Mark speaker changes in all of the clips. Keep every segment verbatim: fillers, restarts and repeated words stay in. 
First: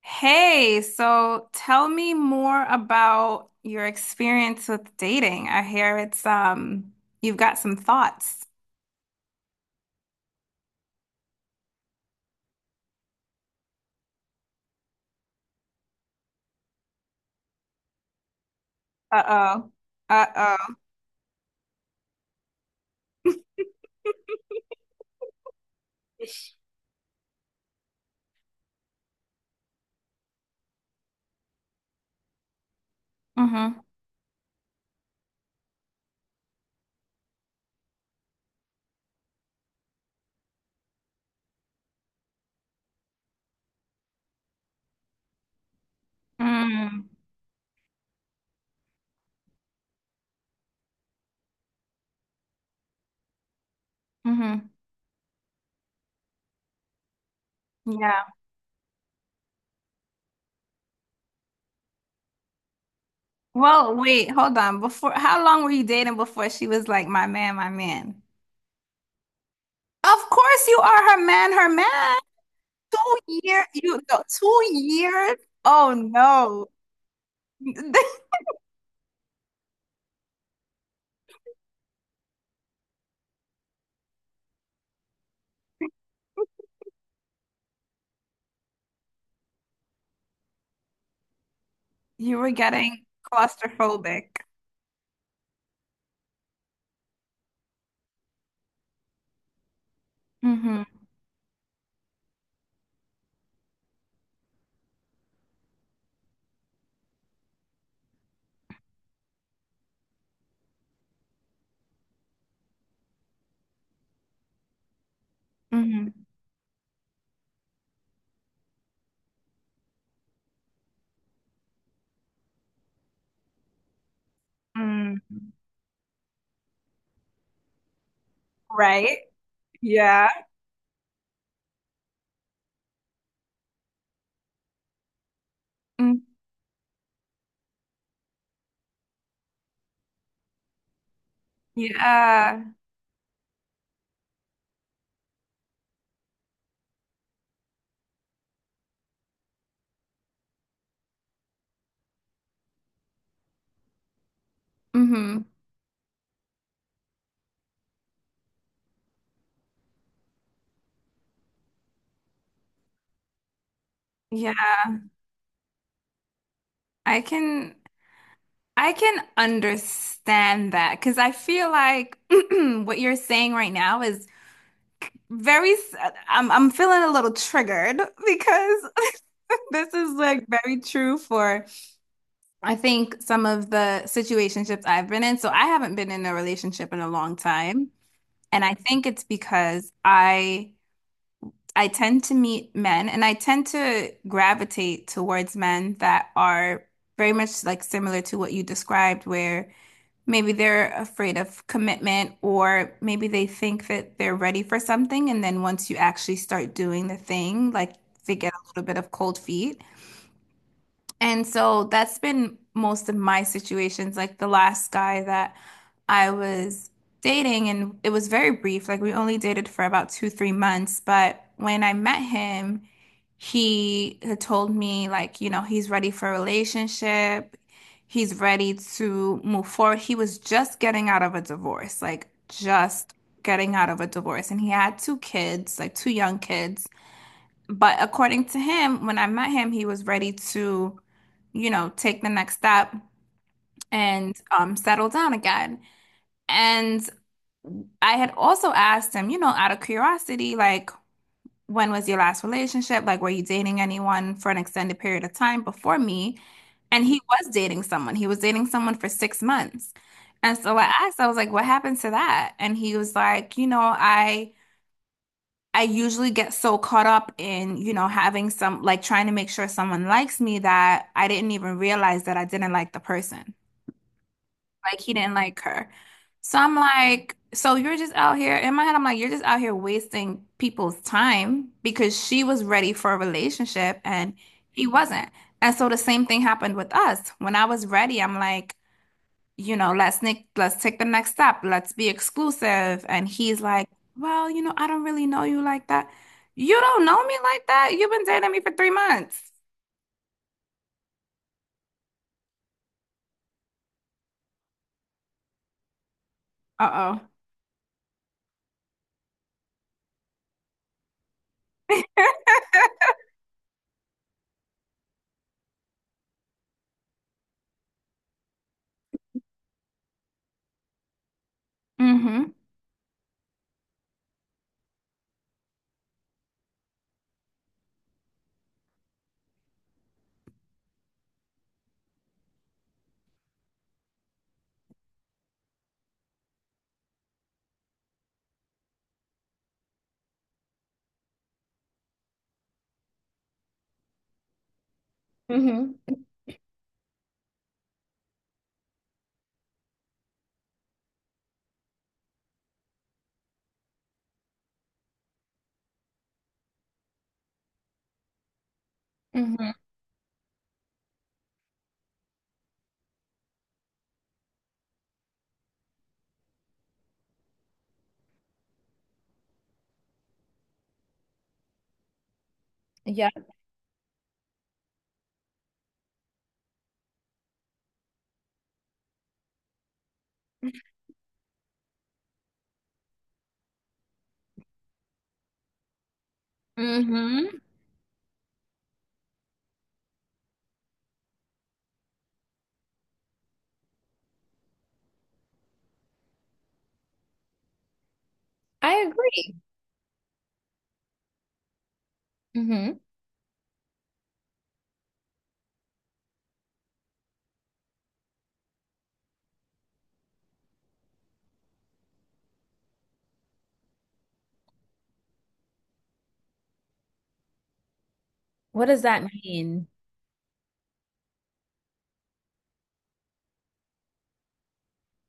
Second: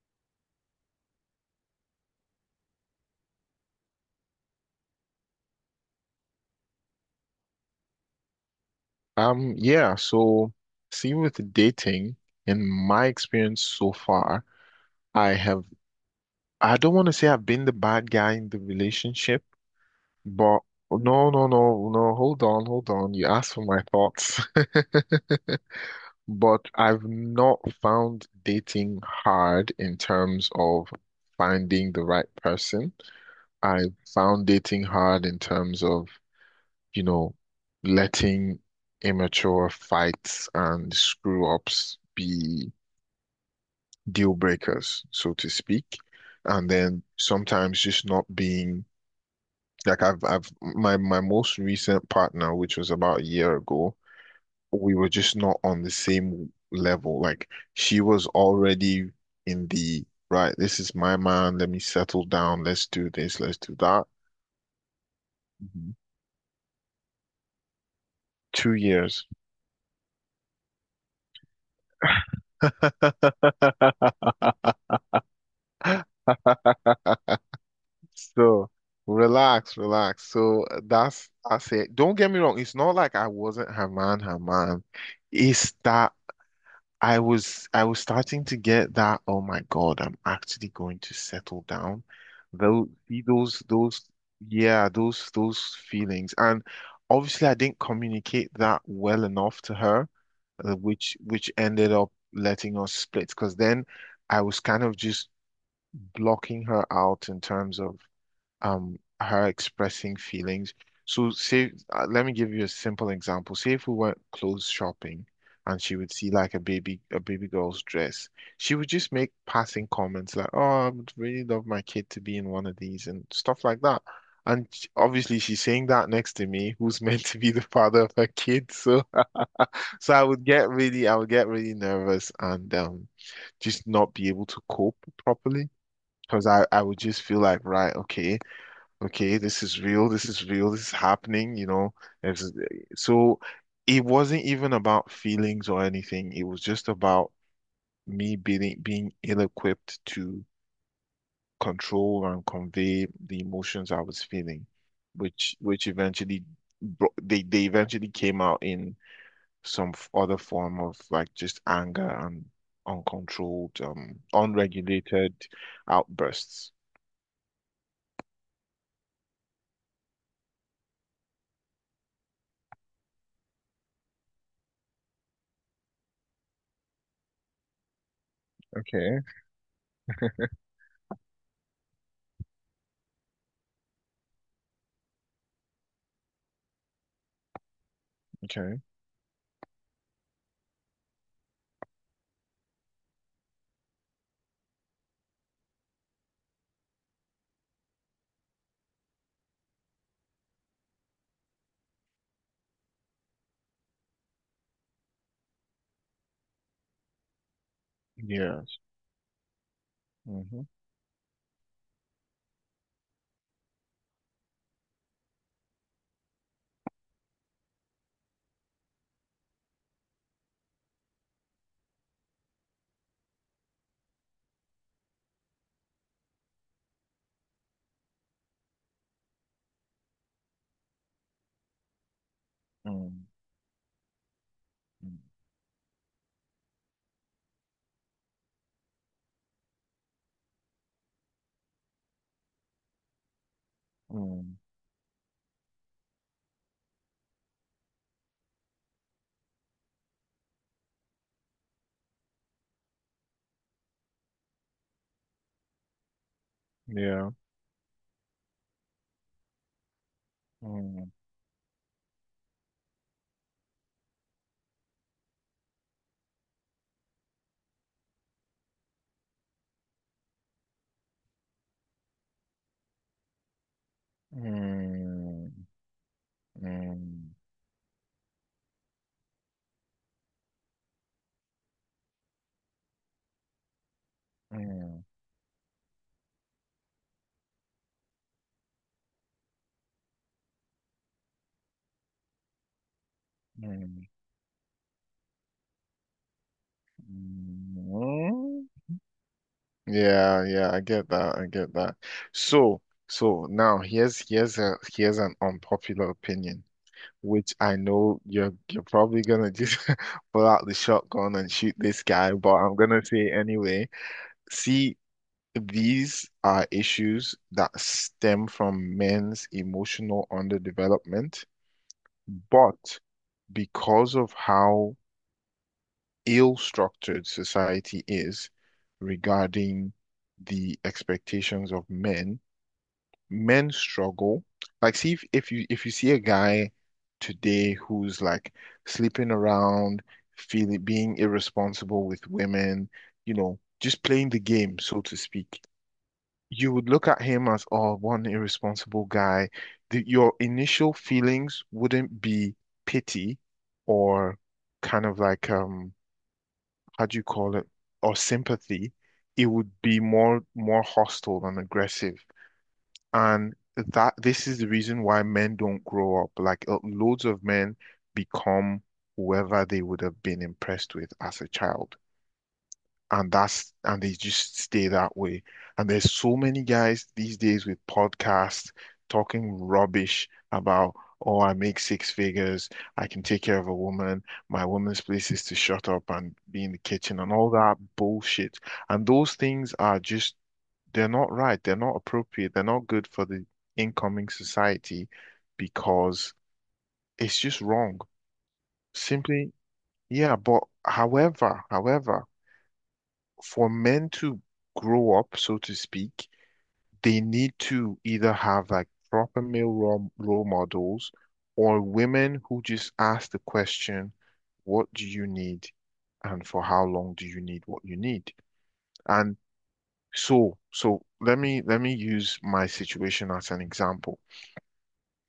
Speaker 1: Hey, so tell me more about your experience with dating. I hear it's um you've got some thoughts.
Speaker 2: Um, yeah, so see with dating, in my experience so far, I have I don't want to say I've been the bad guy in the relationship,
Speaker 1: Uh-oh.
Speaker 2: but
Speaker 1: Uh-oh.
Speaker 2: no, no, no, no, hold on, hold on. You asked for my thoughts. But I've not found dating hard in terms of finding the right person.
Speaker 1: Mm-hmm.
Speaker 2: I found dating hard in terms of you know, letting immature fights and screw ups be deal breakers, so to speak. And then
Speaker 1: Mm.
Speaker 2: sometimes just not being like I've I've my my most recent partner, which was about a year ago,
Speaker 1: Mm-hmm.
Speaker 2: we were just not on the same level. Like she
Speaker 1: Yeah.
Speaker 2: was already in the right, this is my man, let me settle down, let's do this, let's do
Speaker 1: Well,
Speaker 2: that.
Speaker 1: wait, hold on. Before how long were you
Speaker 2: Mhm.
Speaker 1: dating before she was like, my man, my man?
Speaker 2: Two years.
Speaker 1: Of course you are her man, her man. Two year, you no, Two years? Oh no.
Speaker 2: So relax, relax. So that's I said. Don't get me wrong. It's not like I wasn't her man, her man. It's that I was I was starting to get that, oh my God, I'm actually going to settle down.
Speaker 1: You were
Speaker 2: Those
Speaker 1: getting
Speaker 2: see those those
Speaker 1: claustrophobic.
Speaker 2: yeah, those those feelings. And obviously I didn't communicate that well enough to her, uh,
Speaker 1: Mm-hmm.
Speaker 2: which which ended up letting us split because then I was kind of just blocking her out in terms of um her expressing feelings. So say uh, let me give you a simple example. Say if we went clothes shopping and she would
Speaker 1: Mm-hmm.
Speaker 2: see like a baby a baby girl's dress, she would just make passing comments like, "Oh, I would really love my kid to be in one of these" and stuff like that. And sh-
Speaker 1: Mm,
Speaker 2: obviously she's saying that next to me, who's meant to be the father of her kid. So
Speaker 1: right?
Speaker 2: so I
Speaker 1: Yeah.
Speaker 2: would get really I would get really nervous and um just not be able to cope properly
Speaker 1: Mm,
Speaker 2: because I I would just feel like, right, okay okay, this is real, this is real, this is happening, you know. It's,
Speaker 1: yeah.
Speaker 2: so it wasn't even about feelings or anything. It was just about me being being ill-equipped to control and convey the emotions I was feeling,
Speaker 1: Hmm.
Speaker 2: which which eventually bro- they they eventually came out in some f- other form of like just anger and uncontrolled, um,
Speaker 1: Yeah,
Speaker 2: unregulated outbursts.
Speaker 1: I can I can understand that because I feel like what you're saying right now is, very s- I'm I'm feeling a little triggered because
Speaker 2: Okay,
Speaker 1: this is like very true for I think some of the situationships I've been in. So I haven't been in a relationship in a long time, and I
Speaker 2: okay.
Speaker 1: think it's because I I tend to meet men, and I tend to gravitate towards men that are very much like similar to what you described, where maybe they're afraid of commitment or maybe they think that they're ready for something. And then once you actually start doing the thing, like they get
Speaker 2: Yeah.
Speaker 1: a little bit of cold feet.
Speaker 2: Mm-hmm.
Speaker 1: And so that's been most of my situations. Like the last guy that I was dating, and it was very brief, like we only dated for about two, three months. But when I met him, he had told me like, you know, he's ready for a relationship. He's ready to move forward. He was just getting out of a divorce, like just
Speaker 2: Mm-hmm.
Speaker 1: getting out of a divorce. And he had two kids, like two young kids. But according to him, when I met him, he was ready to, you know, take the next step and
Speaker 2: Mm,
Speaker 1: um, settle down again. And I had also asked him, you know, out of curiosity, like, when was your last relationship? Like, were you dating anyone for an extended period of time before me? And he
Speaker 2: yeah.
Speaker 1: was dating someone. He was dating someone for six months. And so I
Speaker 2: Mm,
Speaker 1: asked, I was like, what happened to that? And he was like, you know, I I usually get so caught up in, you know, having some like trying to make sure someone likes me that I didn't even realize that I didn't like the person. Like he didn't
Speaker 2: mm,
Speaker 1: like her. So I'm
Speaker 2: mm,
Speaker 1: like, so you're just out here, in my head, I'm like, you're just out here wasting people's time because she was ready for a relationship and he
Speaker 2: mm,
Speaker 1: wasn't. And so the same thing happened with us. When I was ready, I'm like, you know, let's nick, let's take the next step. Let's be exclusive. And he's like,
Speaker 2: mm,
Speaker 1: well, you know, I don't really know you like that. You don't know me like that. You've been dating me
Speaker 2: mm.
Speaker 1: for three months.
Speaker 2: Yeah, yeah, I get that. I get that. So, so now here's here's a here's an unpopular opinion,
Speaker 1: Uh-oh.
Speaker 2: which I know you're you're probably gonna just pull out the shotgun and shoot this guy, but I'm gonna say anyway. See, these are issues that stem from men's emotional underdevelopment.
Speaker 1: Mm-hmm.
Speaker 2: But because of how ill-structured society is regarding the expectations of men, men struggle. Like, see if, if you if you see a guy today who's like sleeping around, feeling being irresponsible with women, you know, just playing the game, so to speak you would look at him as, oh, one irresponsible guy. The, your initial feelings wouldn't be pity or kind of like, um, how do you call it? Or sympathy. It would
Speaker 1: Mm-hmm.
Speaker 2: be more more hostile and aggressive. And that this is the reason why men don't grow up. Like uh, loads of men become whoever they would have been impressed with as a child
Speaker 1: Yeah.
Speaker 2: and that's and they just stay that way. And there's so many guys these days with podcasts talking rubbish about, oh, I make six figures, I can take care of a woman, my woman's place is to shut up and be in the kitchen and all
Speaker 1: Mm-hmm.
Speaker 2: that bullshit. And those things are just they're not right, they're not appropriate, they're not good for the incoming society because it's just wrong.
Speaker 1: I.
Speaker 2: Simply, yeah, but however, however for men to grow up, so to speak, they need to either have like proper male role, role models or women who just ask the question, what do you need? And for how long do you need what you need? And
Speaker 1: Mm-hmm.
Speaker 2: so, so let me let me use my situation as an example.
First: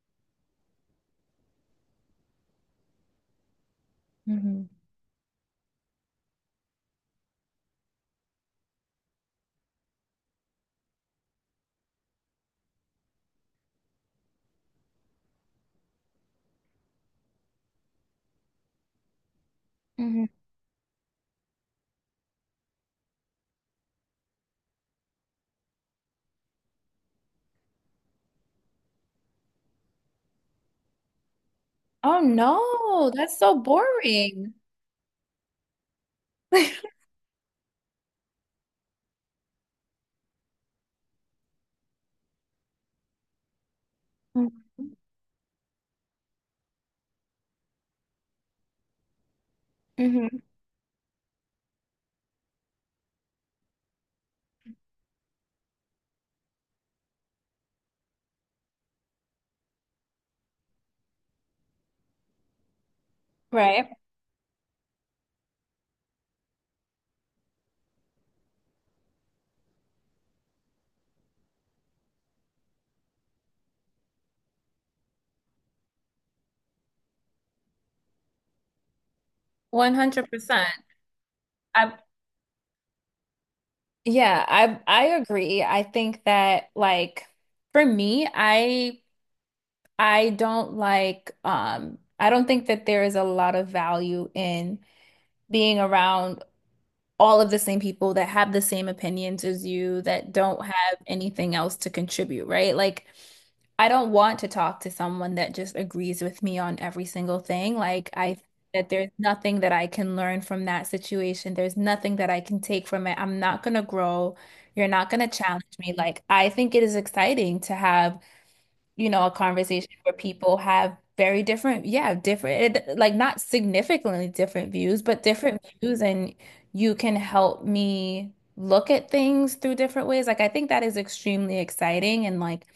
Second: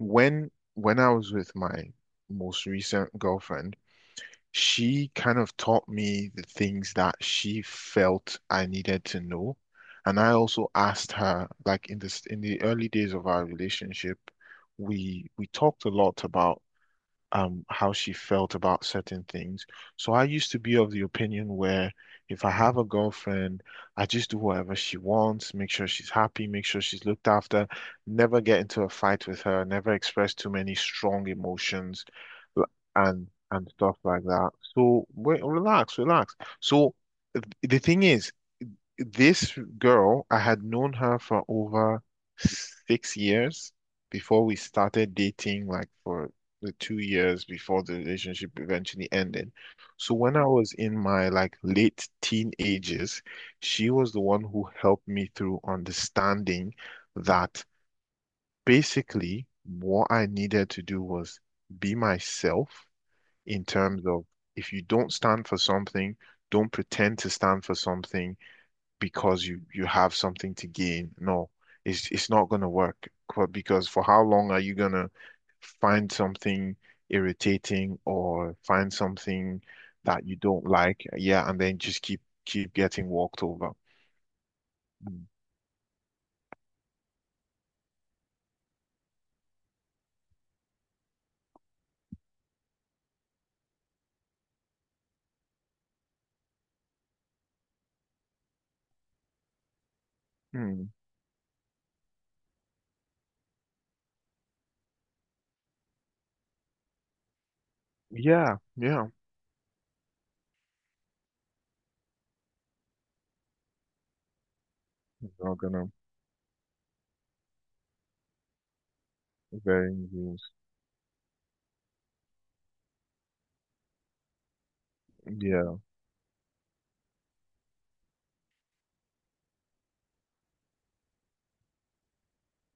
Speaker 2: When when I was with my most recent girlfriend, she kind of taught me the things that she felt I needed to know. And I also asked her, like in this in the early days of our relationship, we we talked a lot about um how she felt about certain things. So I used to be of the opinion where if I have a girlfriend, I just do whatever she wants, make sure she's happy, make sure she's looked after, never get into a fight with her, never express too many strong emotions
Speaker 1: Oh
Speaker 2: l-
Speaker 1: no,
Speaker 2: and
Speaker 1: that's so
Speaker 2: and stuff like that.
Speaker 1: boring.
Speaker 2: So wait, relax, relax. So th- the thing is this girl, I had known her for over six years before we started dating, like for the two years before the relationship eventually ended. So when
Speaker 1: Hmm.
Speaker 2: I was in my like late teenagers, she was the one who helped me through understanding that basically what I needed to do was be myself in
Speaker 1: Right.
Speaker 2: terms of if you don't stand for something, don't pretend to stand for something because you you have something to gain. No, it's it's not going to work. Qu- Because for how long are you going to find something irritating or find something that you don't
Speaker 1: one hundred percent.
Speaker 2: like? Yeah, and then
Speaker 1: I
Speaker 2: just keep keep getting walked over.
Speaker 1: yeah, I I
Speaker 2: Mm.
Speaker 1: agree. I think that like for me, I I don't like, um I don't think that there is a lot of value in being around all of the same people that have the same opinions as you, that don't
Speaker 2: Mm.
Speaker 1: have anything else to contribute, right? Like, I don't want to talk to someone that just agrees with me on every single thing. Like, I think
Speaker 2: Yeah,
Speaker 1: that
Speaker 2: yeah.
Speaker 1: there's nothing that I can learn from that situation. There's nothing that I can take from it. I'm not gonna grow. You're not gonna
Speaker 2: Not
Speaker 1: challenge
Speaker 2: gonna
Speaker 1: me. Like, I think it is exciting to have, you know, a conversation
Speaker 2: very
Speaker 1: where
Speaker 2: use.
Speaker 1: people have very different, yeah, different, it- like not significantly different views, but different
Speaker 2: Yeah,
Speaker 1: views, and you can help me look at things through different ways. Like, I think that is extremely exciting, and like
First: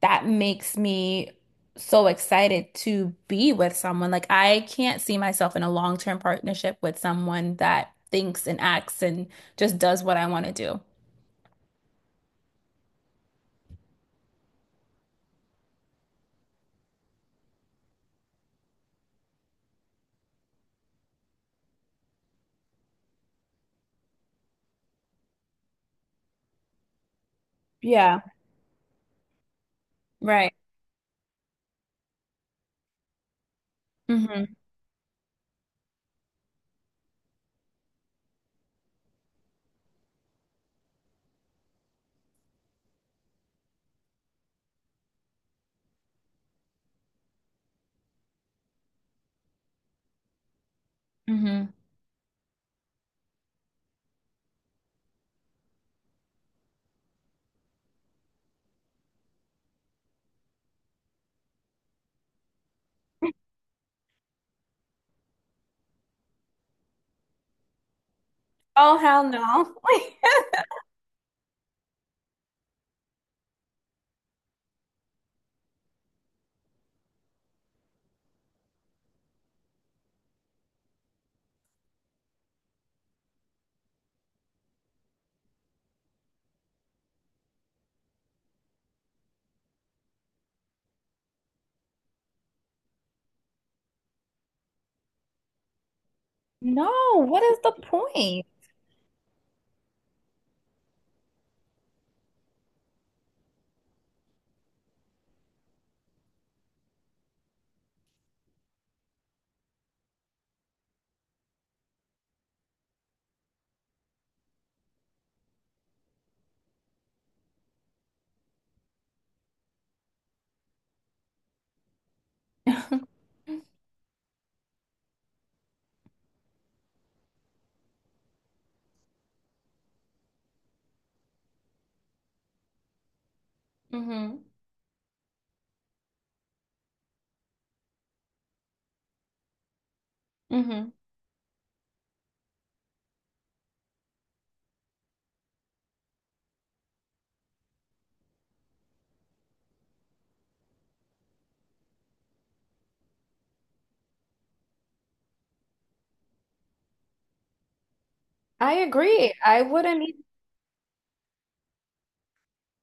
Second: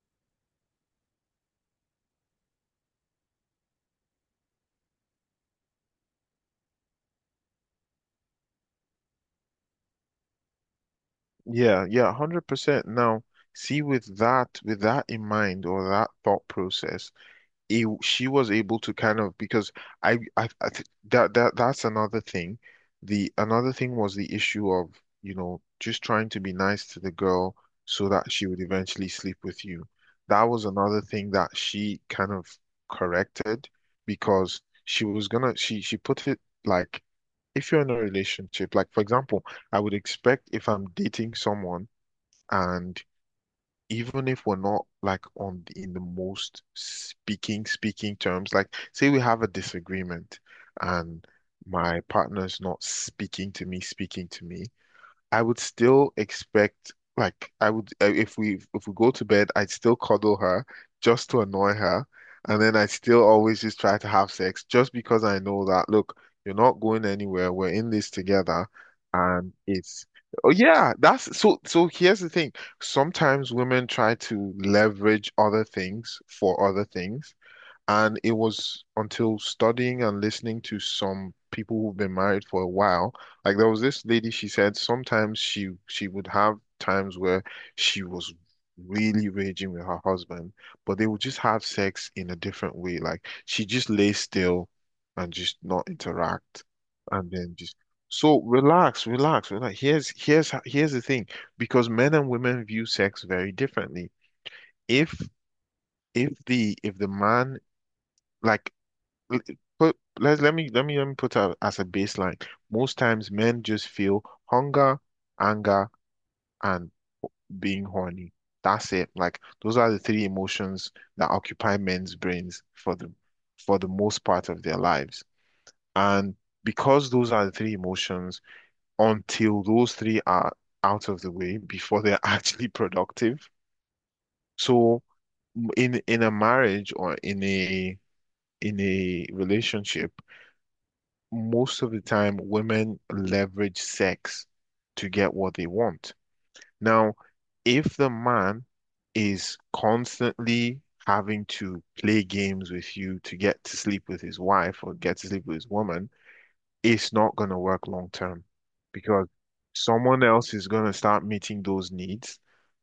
Speaker 1: that makes me so excited to be with someone. Like, I can't see myself in a long-term partnership with someone that thinks and acts and just does what I want to do.
Speaker 2: yeah, yeah. Hundred percent. Now, see, with that, with that in mind, or that thought process, it, she was able to kind of because I I, I th that that that's another thing. The another thing was the issue of, you know, just trying to be nice to the girl so
Speaker 1: Yeah.
Speaker 2: that she would eventually sleep with you. That
Speaker 1: Right.
Speaker 2: was another thing that she kind of corrected
Speaker 1: hmm
Speaker 2: because she was gonna she she put it like if you're in a relationship, like for example, I would expect if I'm dating someone and even if we're not like on the, in the most speaking speaking terms like say we have a disagreement and
Speaker 1: hmm
Speaker 2: my partner's not speaking to me speaking to me I would still expect like I would uh, if we if we go to bed, I'd still cuddle her just to annoy her, and then I'd still always just try to have sex just because I know that look, you're not going anywhere. We're in this together,
Speaker 1: Oh, hell
Speaker 2: and
Speaker 1: no.
Speaker 2: it's oh yeah, that's so so here's the thing. Sometimes women try to leverage other things for other things. And it was until studying and listening to some people who've been married for a while, like there was this lady, she said sometimes she she would have times where she was really raging with her husband, but they would just have sex in a different way. Like she just lay still and just not interact
Speaker 1: No,
Speaker 2: and
Speaker 1: what
Speaker 2: then
Speaker 1: is the
Speaker 2: just so
Speaker 1: point?
Speaker 2: relax, relax, relax. Here's here's h- here's the thing, because men and women view sex very differently. If if the if the man like l- put let's let me let me let me put out as a baseline. Most times men just feel hunger, anger, and being horny. That's it. Like those are the three emotions that occupy men's brains for the for the most part of their lives. And because those are the three emotions, until those three are out of the way before they're actually productive.
Speaker 1: hmm
Speaker 2: So in in a marriage or in a in a relationship
Speaker 1: hmm
Speaker 2: most of the time, women leverage sex to get what they want. Now, if the man is constantly having to play games with you to get to sleep with his wife or get to sleep with his woman, it's not going to work long term
Speaker 1: I
Speaker 2: because
Speaker 1: agree. I wouldn't
Speaker 2: someone else is going to start meeting those needs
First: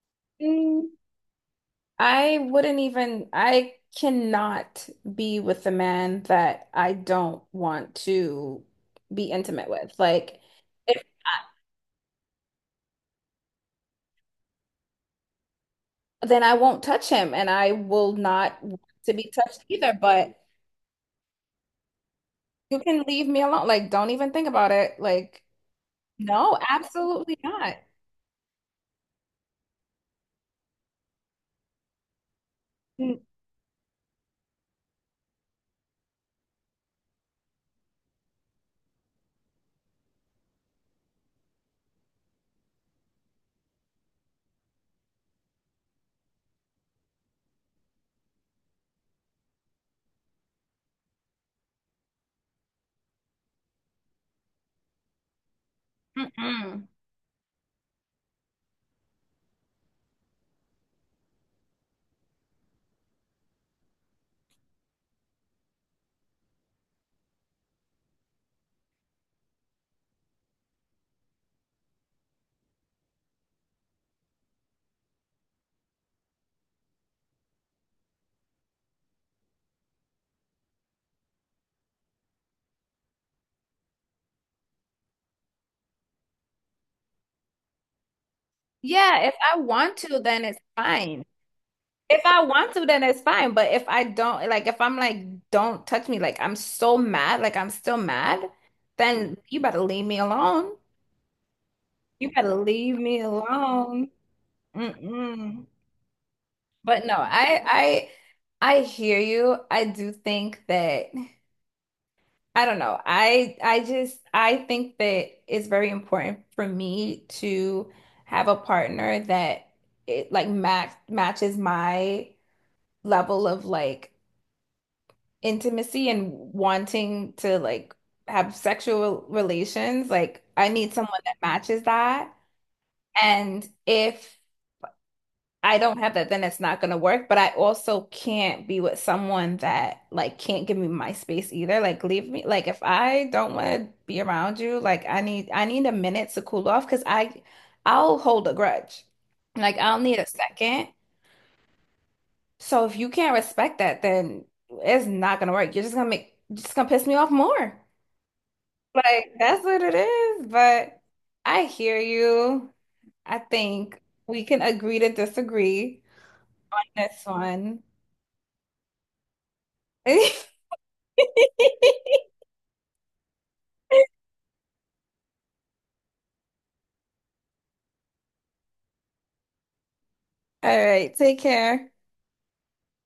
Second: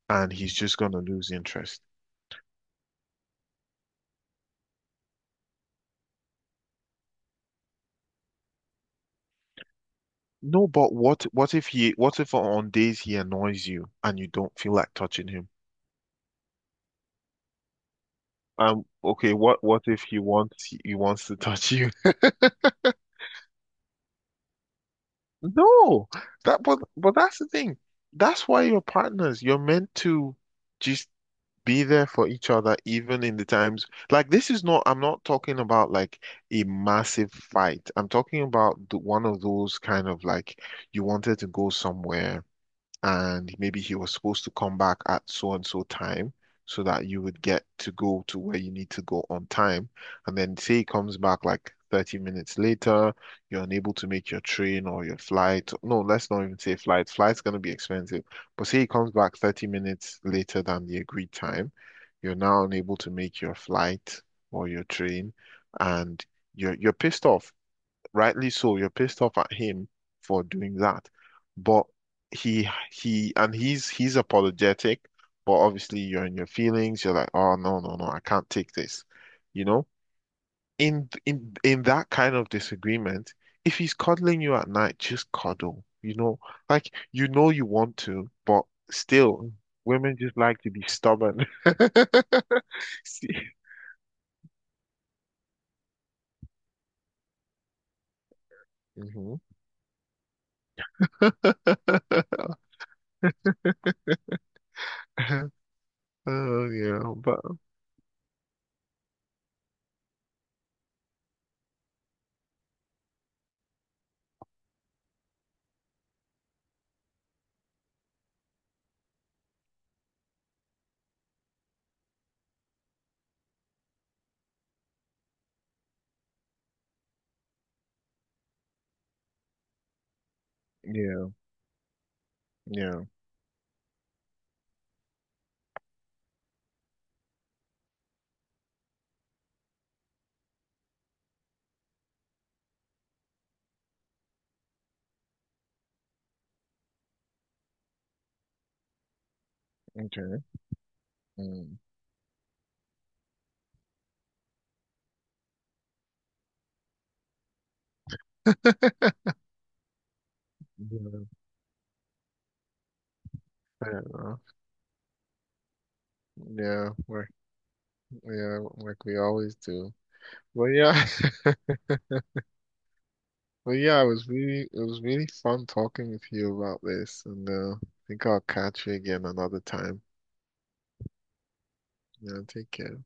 Speaker 2: and he's just
Speaker 1: even,
Speaker 2: going to lose interest.
Speaker 1: I wouldn't even, I cannot be with a man that I don't want to be intimate with. Like,
Speaker 2: No, but
Speaker 1: if
Speaker 2: what what if he what if on days he annoys you and you don't feel like touching him?
Speaker 1: I, then I won't touch him, and I will not want
Speaker 2: Um,
Speaker 1: to be
Speaker 2: okay, what
Speaker 1: touched
Speaker 2: what
Speaker 1: either.
Speaker 2: if he
Speaker 1: But
Speaker 2: wants he wants to touch you?
Speaker 1: you can leave me alone. Like, don't even think about it. Like,
Speaker 2: No,
Speaker 1: no,
Speaker 2: that but but that's
Speaker 1: absolutely
Speaker 2: the
Speaker 1: not.
Speaker 2: thing. That's why you're partners. You're meant to just be there for each other,
Speaker 1: Mm-
Speaker 2: even in the times like this is not. I'm not talking about like a massive fight. I'm talking about the, one of those kind of like you wanted to go somewhere. And maybe he was supposed to come back at so and so time so that you would get to go to where you need to go on time. And then say he comes back like thirty minutes later, you're unable to make your train or your flight. No, let's not even say
Speaker 1: Mm-mm.
Speaker 2: flight. Flight's going to be expensive. But say he comes back thirty minutes later than the agreed time, you're now unable to make your flight or your train and you're you're pissed off rightly so, you're pissed off at him for doing that. But he he and he's he's apologetic, but obviously you're in your feelings, you're like, oh no, no, no, I can't take this. You know? In in in that kind of disagreement, if he's cuddling you at night, just cuddle. You know, like you know you want to, but
Speaker 1: Yeah, if
Speaker 2: still,
Speaker 1: I want
Speaker 2: women
Speaker 1: to,
Speaker 2: just
Speaker 1: then it's
Speaker 2: like to be
Speaker 1: fine.
Speaker 2: stubborn.
Speaker 1: If I want to, then it's
Speaker 2: See?
Speaker 1: fine. But if I don't, like, if I'm like, don't touch me, like, I'm so mad, like, I'm still mad, then
Speaker 2: Mhm.
Speaker 1: you better leave me alone. You better leave me alone. Mm-mm.
Speaker 2: Oh
Speaker 1: But
Speaker 2: yeah,
Speaker 1: no,
Speaker 2: but
Speaker 1: I, I, I hear you. I do think that, I don't know. I, I just, I think that it's very important for me to have a partner that it like match matches my level of like intimacy and wanting to like have sexual relations, like I need someone
Speaker 2: yeah,
Speaker 1: that matches that.
Speaker 2: yeah.
Speaker 1: And if I don't have that, then it's not gonna work. But I also can't be with someone that like can't give me my space either. Like leave me. Like if I don't want to be around you, like I need I need a minute to cool off, because I I'll hold a grudge. Like I'll need a
Speaker 2: Okay.
Speaker 1: second.
Speaker 2: Mm.
Speaker 1: So if you can't respect that, then it's not gonna work. You're just gonna make just gonna piss me off more. Like that's what it is, but
Speaker 2: Yeah,
Speaker 1: I hear you. I think
Speaker 2: fair enough.
Speaker 1: we can agree to disagree.
Speaker 2: Yeah,
Speaker 1: That's
Speaker 2: like
Speaker 1: fun.
Speaker 2: yeah, like we always do.
Speaker 1: All
Speaker 2: But yeah, but yeah, it was really it was really fun talking with you about this, and uh, I think I'll catch you again another time.
Speaker 1: right, take care.
Speaker 2: Yeah, take care.